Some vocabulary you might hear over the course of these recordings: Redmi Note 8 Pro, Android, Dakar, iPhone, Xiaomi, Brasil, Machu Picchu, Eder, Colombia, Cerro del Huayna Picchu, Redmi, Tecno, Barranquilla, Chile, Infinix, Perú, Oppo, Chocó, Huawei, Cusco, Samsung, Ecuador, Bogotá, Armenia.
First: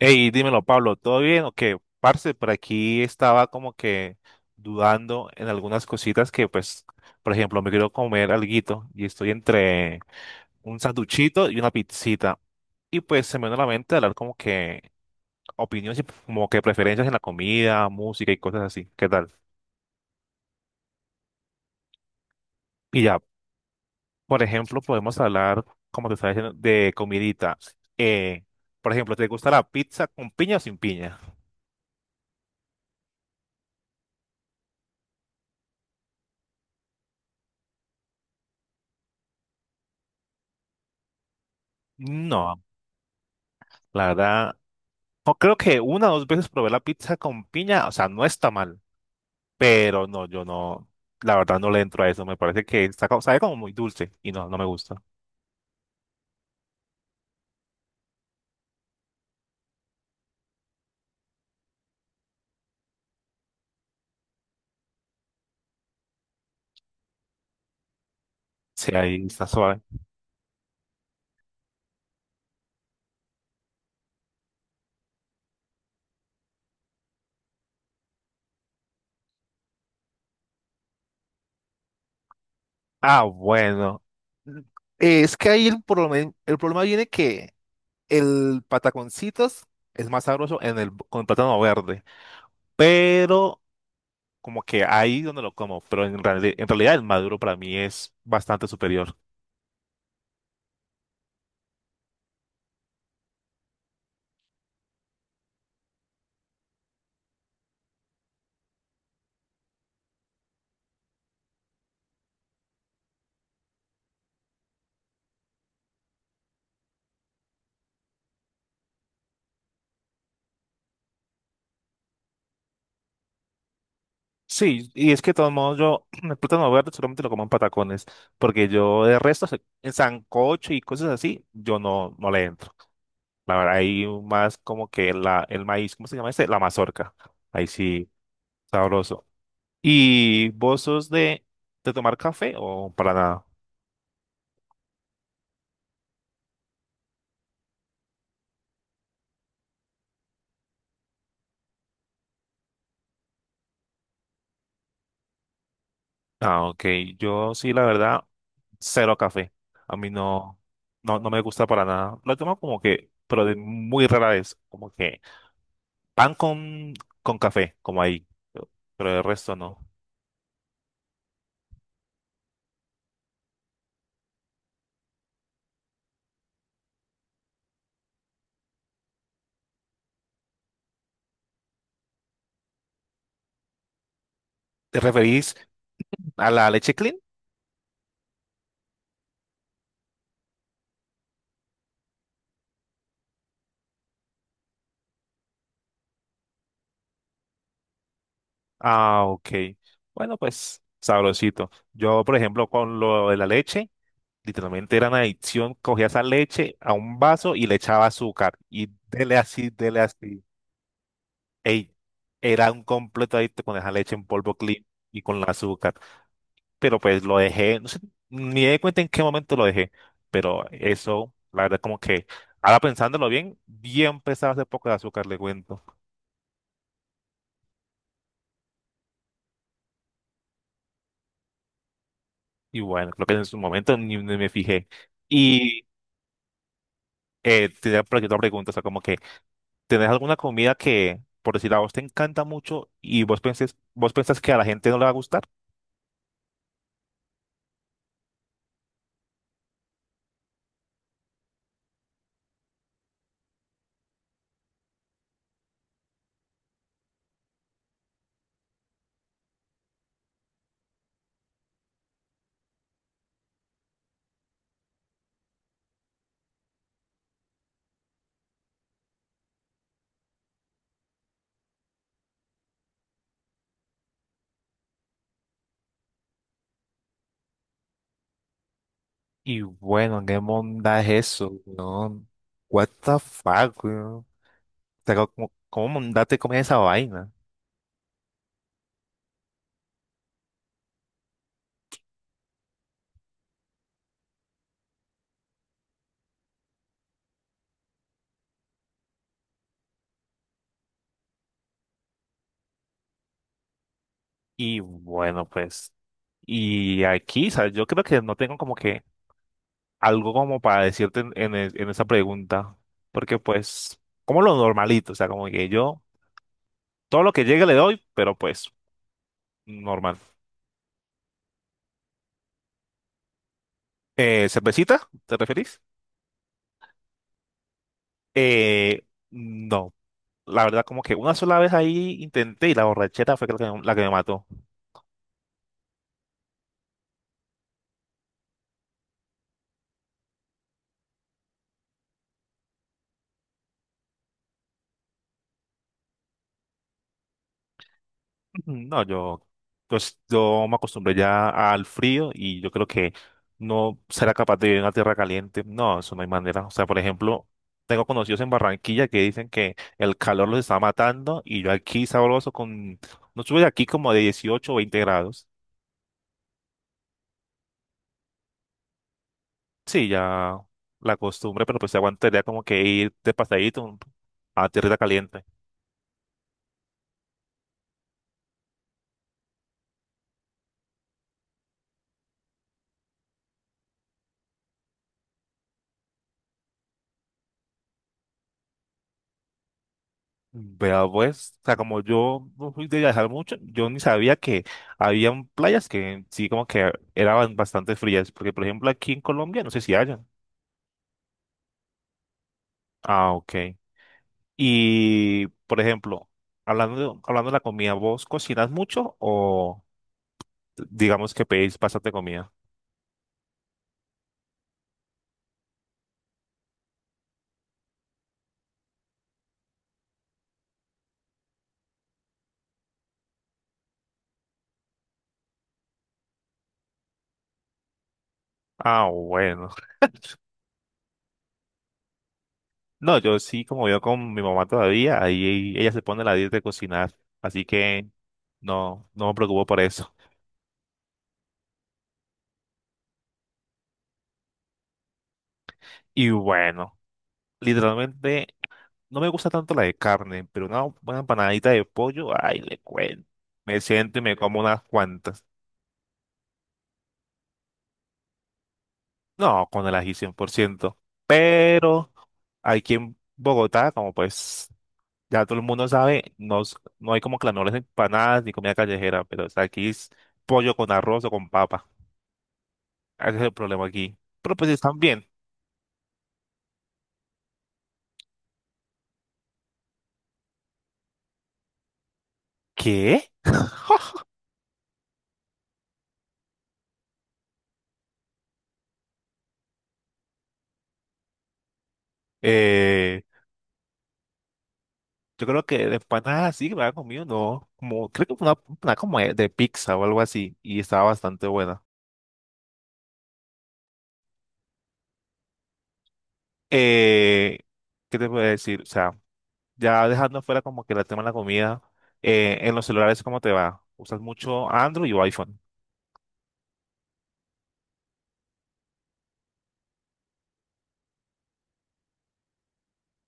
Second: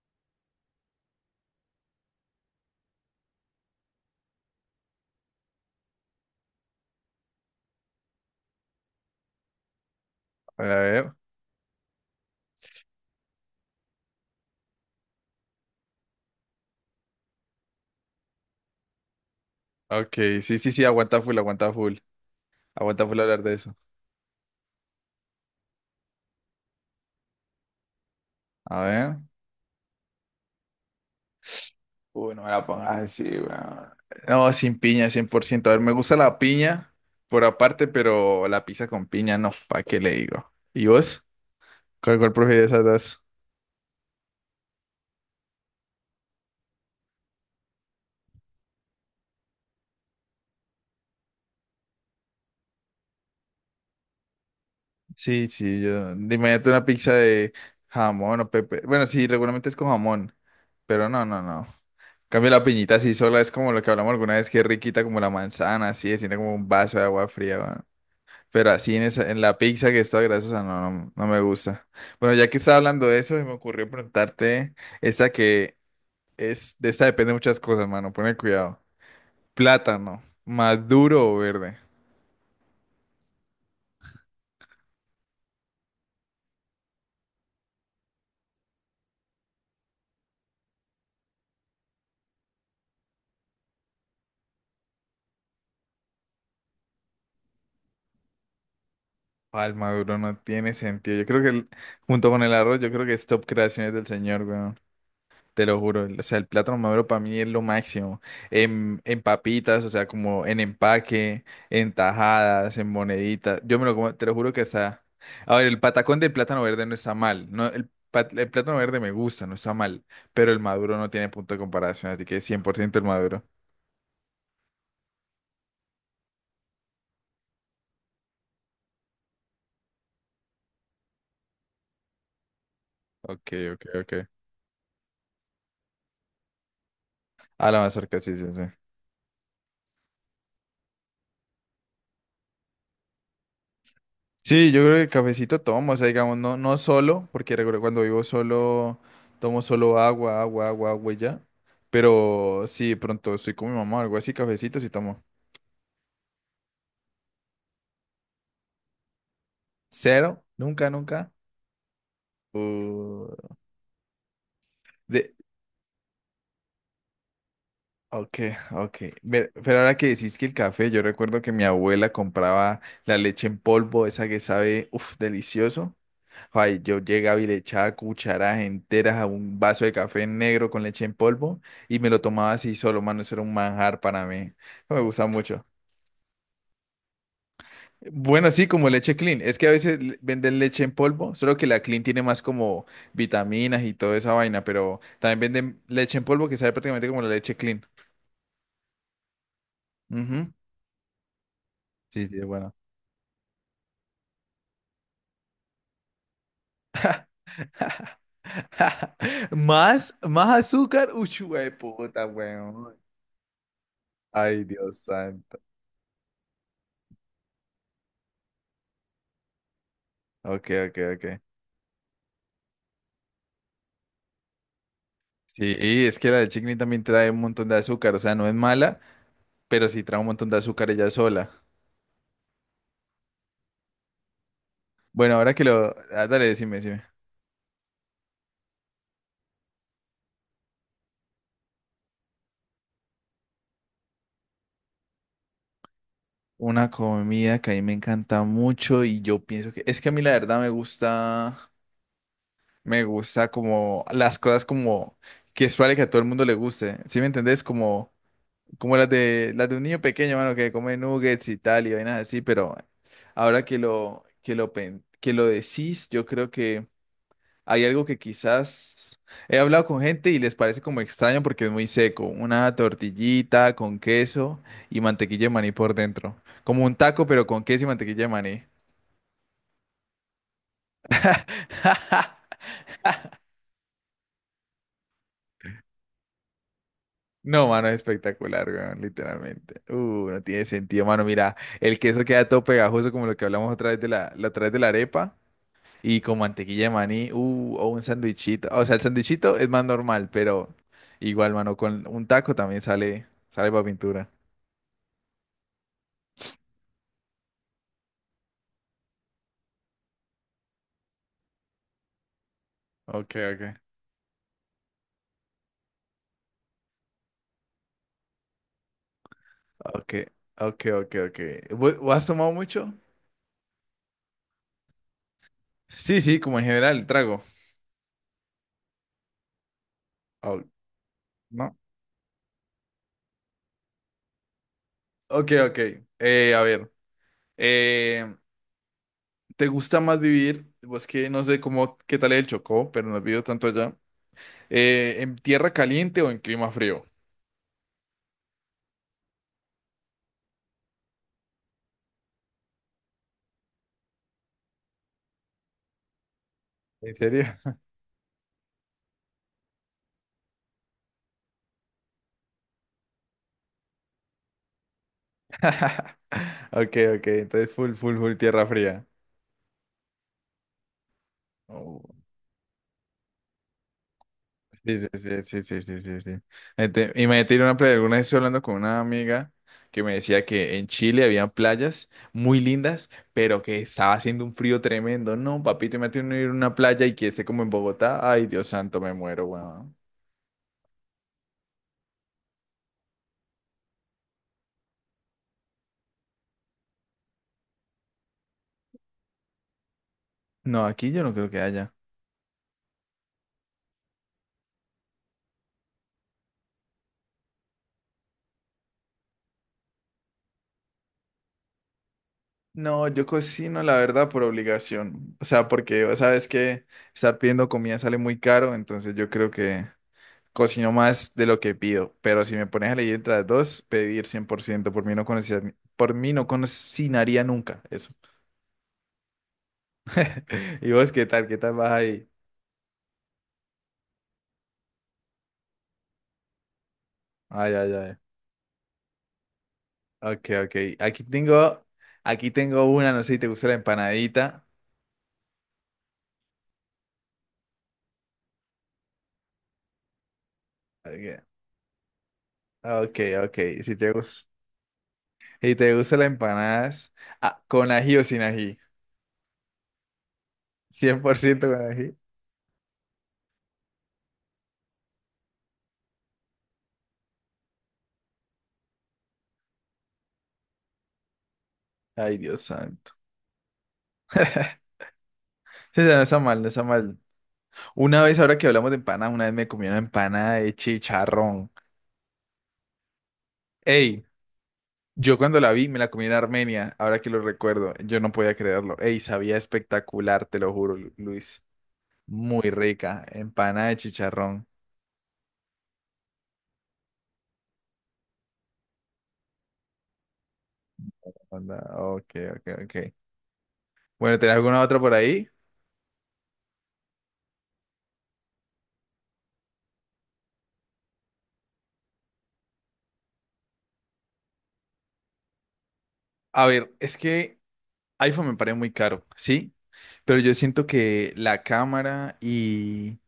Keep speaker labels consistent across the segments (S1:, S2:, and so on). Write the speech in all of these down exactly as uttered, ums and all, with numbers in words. S1: Hey, dímelo, Pablo, ¿todo bien o qué? Parce, por aquí estaba como que dudando en algunas cositas que, pues, por ejemplo, me quiero comer alguito y estoy entre
S2: A
S1: un
S2: ver.
S1: sanduchito y una pizzita. Y pues se me vino a la mente hablar como que opiniones y como que preferencias en la comida, música y cosas así. ¿Qué tal?
S2: Ok, sí, sí, sí, aguanta full, aguanta full.
S1: Y
S2: Aguanta full
S1: ya,
S2: hablar de eso.
S1: por ejemplo, podemos hablar, como te estaba diciendo, de comidita. Eh,
S2: A
S1: por
S2: ver.
S1: ejemplo, ¿te gusta la pizza con piña o sin piña?
S2: Uy, no me la pongas así, weón. No, sin piña, cien por ciento. A ver, me gusta la piña por aparte, pero la pizza con piña no, ¿para qué le digo? ¿Y vos? ¿Cuál, cuál
S1: No,
S2: prefieres de esas dos?
S1: la verdad. No, creo que una o dos veces probé la pizza con piña, o sea, no está mal, pero no, yo no, la verdad no le entro a eso, me parece que está, co- sabe como muy dulce y no, no me gusta.
S2: Sí, sí, yo. Imagínate una pizza de jamón o pepe. Bueno, sí, regularmente es con jamón, pero no, no, no. En cambio la piñita así sola, es como lo que hablamos alguna vez, que es riquita como la manzana, así, se siente como un vaso de agua fría. Pero
S1: Sí,
S2: así en
S1: ahí
S2: esa, en
S1: está
S2: la
S1: suave.
S2: pizza que es toda grasosa, no, no, no me gusta. Bueno, ya que estaba hablando de eso, se me ocurrió preguntarte esta que es, de esta depende de muchas cosas, mano, pone cuidado. Plátano, ¿maduro o verde?
S1: Ah, bueno. Mm, es que ahí el problema, el problema viene que el pataconcitos es más sabroso en el, con el plátano verde, pero como que ahí donde lo como, pero en, reali- en realidad el maduro para mí es bastante superior.
S2: Ah, el maduro no tiene sentido. Yo creo que el- junto con el arroz, yo creo que es top creaciones del señor, weón. Te lo juro, o sea, el plátano maduro para mí es lo máximo. En, en papitas, o sea, como en empaque, en tajadas, en moneditas. Yo me lo como, te lo juro que está. A ver, el patacón del plátano verde no está mal. No, el, pat- el plátano verde me gusta, no está mal. Pero el maduro no tiene punto de comparación, así que cien por ciento el maduro.
S1: Sí, y es que de todos modos yo el plátano verde solamente lo como en patacones, porque yo de resto se- en sancocho y cosas así, yo no, no le entro.
S2: Ok,
S1: La verdad,
S2: ok,
S1: ahí
S2: ok.
S1: más como que la, el maíz, ¿cómo se llama este? La mazorca. Ahí
S2: A la
S1: sí,
S2: mazorca, sí, sí, sí.
S1: sabroso. ¿Y vos sos de, de tomar café o para nada?
S2: Sí, yo creo que cafecito tomo, o sea, digamos, no, no solo, porque recuerdo cuando vivo solo, tomo solo agua, agua, agua, agua y ya. Pero sí, de pronto estoy con mi mamá o algo así, cafecito sí tomo.
S1: Ah, ok. Yo sí, la verdad, cero café. A mí
S2: Cero,
S1: no,
S2: nunca,
S1: no, no
S2: nunca.
S1: me gusta para nada. Lo tomo como que,
S2: Uh,
S1: pero de muy rara vez, como que
S2: de,
S1: Pan con, con café, como ahí.
S2: ok, ok.
S1: Pero el
S2: Ver-
S1: resto
S2: Pero
S1: no.
S2: ahora que decís que el café, yo recuerdo que mi abuela compraba la leche en polvo, esa que sabe, uff, delicioso. Ay, yo llegaba y le echaba cucharadas enteras a un vaso de café negro con leche en polvo y me lo tomaba así solo, mano, eso era un manjar para mí. No
S1: ¿Te
S2: me gusta
S1: referís
S2: mucho.
S1: a la leche clean?
S2: Bueno, sí, como leche Clean. Es que a veces le- venden leche en polvo, solo que la Clean tiene más como vitaminas y toda esa vaina, pero también venden leche en polvo que sabe prácticamente como la leche Clean.
S1: Ah, ok. Bueno,
S2: Ujú.
S1: pues sabrosito. Yo,
S2: Sí,
S1: por
S2: sí, es
S1: ejemplo,
S2: bueno.
S1: con lo de la leche, literalmente era una adicción. Cogía esa leche a un vaso y le echaba azúcar. Y dele así, dele
S2: Más,
S1: así.
S2: más azúcar. Uy,
S1: Ey,
S2: puta,
S1: era un
S2: weón.
S1: completo adicto con esa leche en polvo
S2: Ay,
S1: clean
S2: Dios
S1: y con el
S2: santo.
S1: azúcar. Pero pues lo dejé, no sé, ni me di cuenta en qué momento lo dejé, pero
S2: Ok, ok,
S1: eso,
S2: ok.
S1: la verdad, como que ahora pensándolo bien, bien pesado ese poco de azúcar, le
S2: Sí,
S1: cuento.
S2: y es que la de chickpea también trae un montón de azúcar, o sea, no es mala, pero sí trae un montón de azúcar ella sola.
S1: Y bueno, creo que en su momento ni, ni me fijé.
S2: Bueno, ahora que
S1: Y
S2: lo... ah, dale, decime, decime.
S1: eh, tenía por aquí otra pregunta, o sea, como que, ¿tenés alguna comida que, por decir, a vos te encanta mucho y vos pensés, vos pensás que a la gente no le va a gustar?
S2: Una comida que a mí me encanta mucho y yo pienso que... Es que a mí la verdad me gusta... Me gusta como las cosas como... Que es probable que a todo el mundo le guste, ¿sí me entendés? Como, como, las de, las de un niño pequeño, mano, que come nuggets y tal y vainas así, pero ahora que lo, que lo, pen- que lo decís, yo creo que... Hay algo que quizás he hablado con gente y les parece como extraño porque es muy seco. Una tortillita con queso y mantequilla de maní por dentro. Como un taco, pero con queso y mantequilla de maní.
S1: Y bueno, ¿qué monda es eso, weón? What the fuck, weón? O sea, ¿cómo, cómo monda te comes esa vaina?
S2: No, mano, es espectacular, weón, literalmente. Uh, no tiene sentido, mano. Mira, el queso queda todo pegajoso como lo que hablamos otra vez de la, la otra vez de la arepa. Y con mantequilla de maní, uh, o un sandwichito. O sea, el sandwichito es más normal, pero igual, mano, con un taco también sale, sale para pintura.
S1: Y bueno, pues, y aquí, ¿sabes? Yo creo que no tengo como que algo como para decirte en, en e- en esa pregunta,
S2: Ok,
S1: porque
S2: ok.
S1: pues, como lo normalito, o sea, como que yo, todo lo que llegue le doy, pero pues,
S2: Ok,
S1: normal.
S2: ok, ok, ok. ¿Vo- ¿Vos has tomado mucho?
S1: Eh, ¿cervecita? ¿Te referís?
S2: Sí, sí, como en general, el trago.
S1: Eh, no, la
S2: Oh,
S1: verdad como que una sola vez
S2: ¿no?
S1: ahí intenté y la borrachera fue la que, la que me mató.
S2: Ok, ok. Eh, a ver. eh, ¿te gusta más vivir? Pues que no sé cómo, qué tal es el Chocó, pero no he vivido tanto allá. Eh, ¿en tierra caliente o en clima frío?
S1: No, yo, pues yo me acostumbré ya al frío y yo creo que no será capaz de vivir en una tierra caliente. No, eso no hay manera. O sea, por
S2: ¿En serio?
S1: ejemplo, tengo conocidos en Barranquilla que dicen que el calor los está matando y yo aquí sabroso con, no sube aquí como de dieciocho, o veinte grados.
S2: Ok, ok. Entonces, full, full, full tierra fría.
S1: Sí, ya la costumbre, pero pues se aguantaría como que ir de pasadito a tierra
S2: Sí, sí, sí,
S1: caliente.
S2: sí, sí, sí, sí, sí. Este, imagínate ir a una playa. Alguna vez estoy hablando con una amiga que me decía que en Chile había playas muy lindas, pero que estaba haciendo un frío tremendo. No, papito, imagínate uno ir a una playa y que esté como en Bogotá. Ay, Dios santo, me muero, weón.
S1: Vea pues, o sea, como yo no fui de viajar mucho, yo ni sabía que habían playas que sí como que eran bastante frías, porque por ejemplo aquí en Colombia no sé si hayan.
S2: No, aquí yo no creo que haya.
S1: Ah, ok. Y por ejemplo, hablando de, hablando de la comida, ¿vos cocinas mucho o digamos que pedís bastante comida?
S2: No, yo cocino, la verdad, por obligación. O sea, porque sabes que estar pidiendo comida sale muy caro, entonces yo creo que cocino más de lo que pido, pero si me pones a elegir entre las dos, pedir cien por ciento por mí no conocía- por mí no cocinaría nunca eso.
S1: Ah, bueno.
S2: ¿Y vos qué tal? ¿Qué tal vas ahí?
S1: No, yo sí como vivo con mi mamá todavía, ahí ella se pone la dieta de cocinar, así
S2: Ay, ay,
S1: que
S2: ay.
S1: no, no me preocupo por eso.
S2: Ok, ok. Aquí tengo, aquí tengo una, no sé si te gusta la empanadita.
S1: Y bueno. Literalmente no me gusta tanto la de carne, pero una buena
S2: Ok,
S1: empanadita de pollo, ay, le
S2: ok,
S1: cuento.
S2: ok.
S1: Me
S2: Si te
S1: siento y me
S2: gusta,
S1: como unas cuantas.
S2: si te gusta la empanadas, ah, con ají o sin ají.
S1: No, con el ají cien por ciento.
S2: Cien por ciento con
S1: Pero
S2: ají.
S1: aquí en Bogotá, como pues ya todo el mundo sabe, no, s- no hay como clamores de empanadas ni comida callejera, pero o sea, aquí es pollo con arroz o con papa.
S2: Ay, Dios santo.
S1: Ese es el problema aquí. Pero pues están bien.
S2: Sí, sí, no está mal, no está mal. Una vez, ahora que hablamos de empanadas, una vez me comí una empanada de chicharrón.
S1: ¿Qué?
S2: Ey, yo cuando la vi me la comí en Armenia, ahora que lo recuerdo, yo no podía creerlo. Ey, sabía espectacular, te lo juro, Lu- Luis. Muy
S1: Eh,
S2: rica, empanada de chicharrón.
S1: yo creo que de empanadas sí que me había comido, no. Como, creo que fue una empanada como de de pizza o algo así y estaba bastante
S2: Onda,
S1: buena.
S2: ok, ok, ok. Bueno, ¿tenés alguna otra por ahí?
S1: Eh, ¿qué te puedo decir? O sea, ya dejando fuera como que el tema de la comida, eh, en los celulares, ¿cómo te va? ¿Usas mucho Android o iPhone?
S2: A ver, es que iPhone me parece muy caro, ¿sí? Pero yo siento que la cámara y,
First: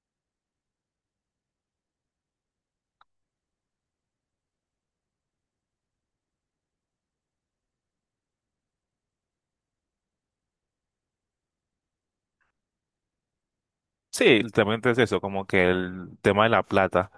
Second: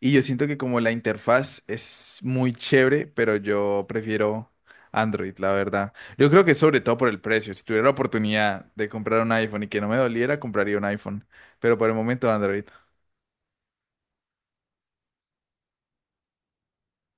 S2: y yo siento que como la interfaz es muy chévere, pero yo prefiero Android, la verdad. Yo creo que sobre todo por el precio. Si tuviera la oportunidad de comprar un iPhone y que no me doliera, compraría un iPhone. Pero por el momento Android.
S1: Sí, literalmente es eso, como que el tema de la plata.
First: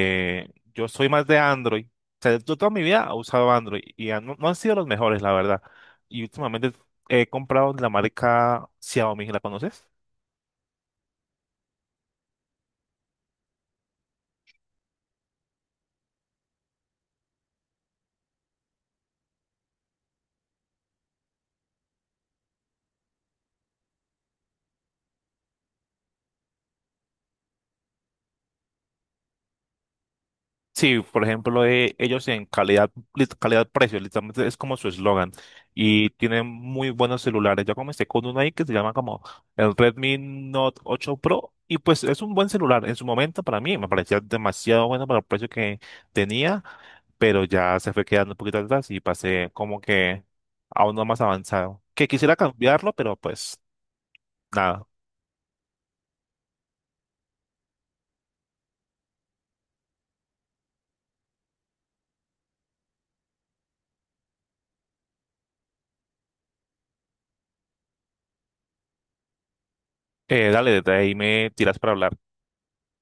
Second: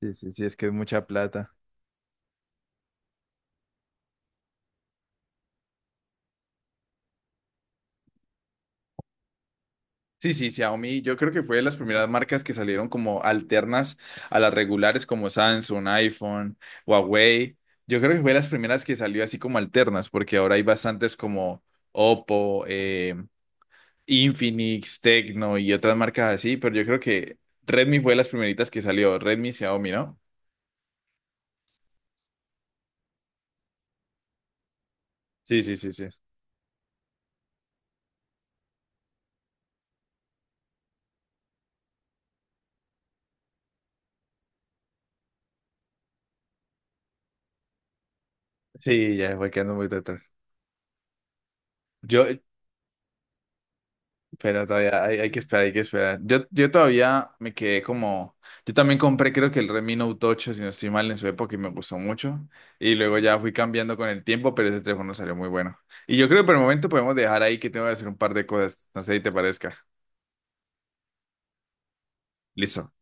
S2: Sí, sí, sí, es que es
S1: yo
S2: mucha
S1: soy más de
S2: plata.
S1: Android. O sea, yo toda mi vida he usado Android y han- no, no han sido los mejores, la verdad. Y últimamente he comprado de la marca Xiaomi, ¿la conoces?
S2: Sí, sí, Xiaomi, yo creo que fue de las primeras marcas que salieron como alternas a las regulares como Samsung, iPhone, Huawei. Yo creo que fue de las primeras que salió así como alternas, porque ahora hay bastantes como Oppo, eh, Infinix, Tecno y otras marcas así, pero yo creo que Redmi fue de las primeritas que salió, Redmi, Xiaomi, ¿no?
S1: Sí, por ejemplo, eh, ellos en calidad, lit- calidad-precio, literalmente es como su eslogan.
S2: Sí, sí, sí, sí.
S1: Y tienen muy buenos celulares. Yo comencé con uno ahí que se llama como el Redmi Note ocho Pro. Y pues es un buen celular. En su momento para mí me parecía demasiado bueno para el precio que tenía, pero ya se fue quedando un poquito atrás y
S2: Sí, ya fue
S1: pasé
S2: quedando
S1: como
S2: muy detrás.
S1: que a uno más avanzado. Que
S2: Yo,
S1: quisiera cambiarlo, pero pues
S2: Pero
S1: nada.
S2: todavía hay, hay que esperar, hay que esperar. Yo, yo todavía me quedé como. Yo también compré, creo que el Redmi Note ocho, si no estoy mal, en su época y me gustó mucho. Y luego ya fui cambiando con el tiempo, pero ese teléfono salió muy bueno. Y yo creo que por el momento podemos dejar ahí que tengo que hacer un par de cosas. No sé si te parezca.
S1: Eh, dale, desde ahí me tiras para hablar.
S2: Listo.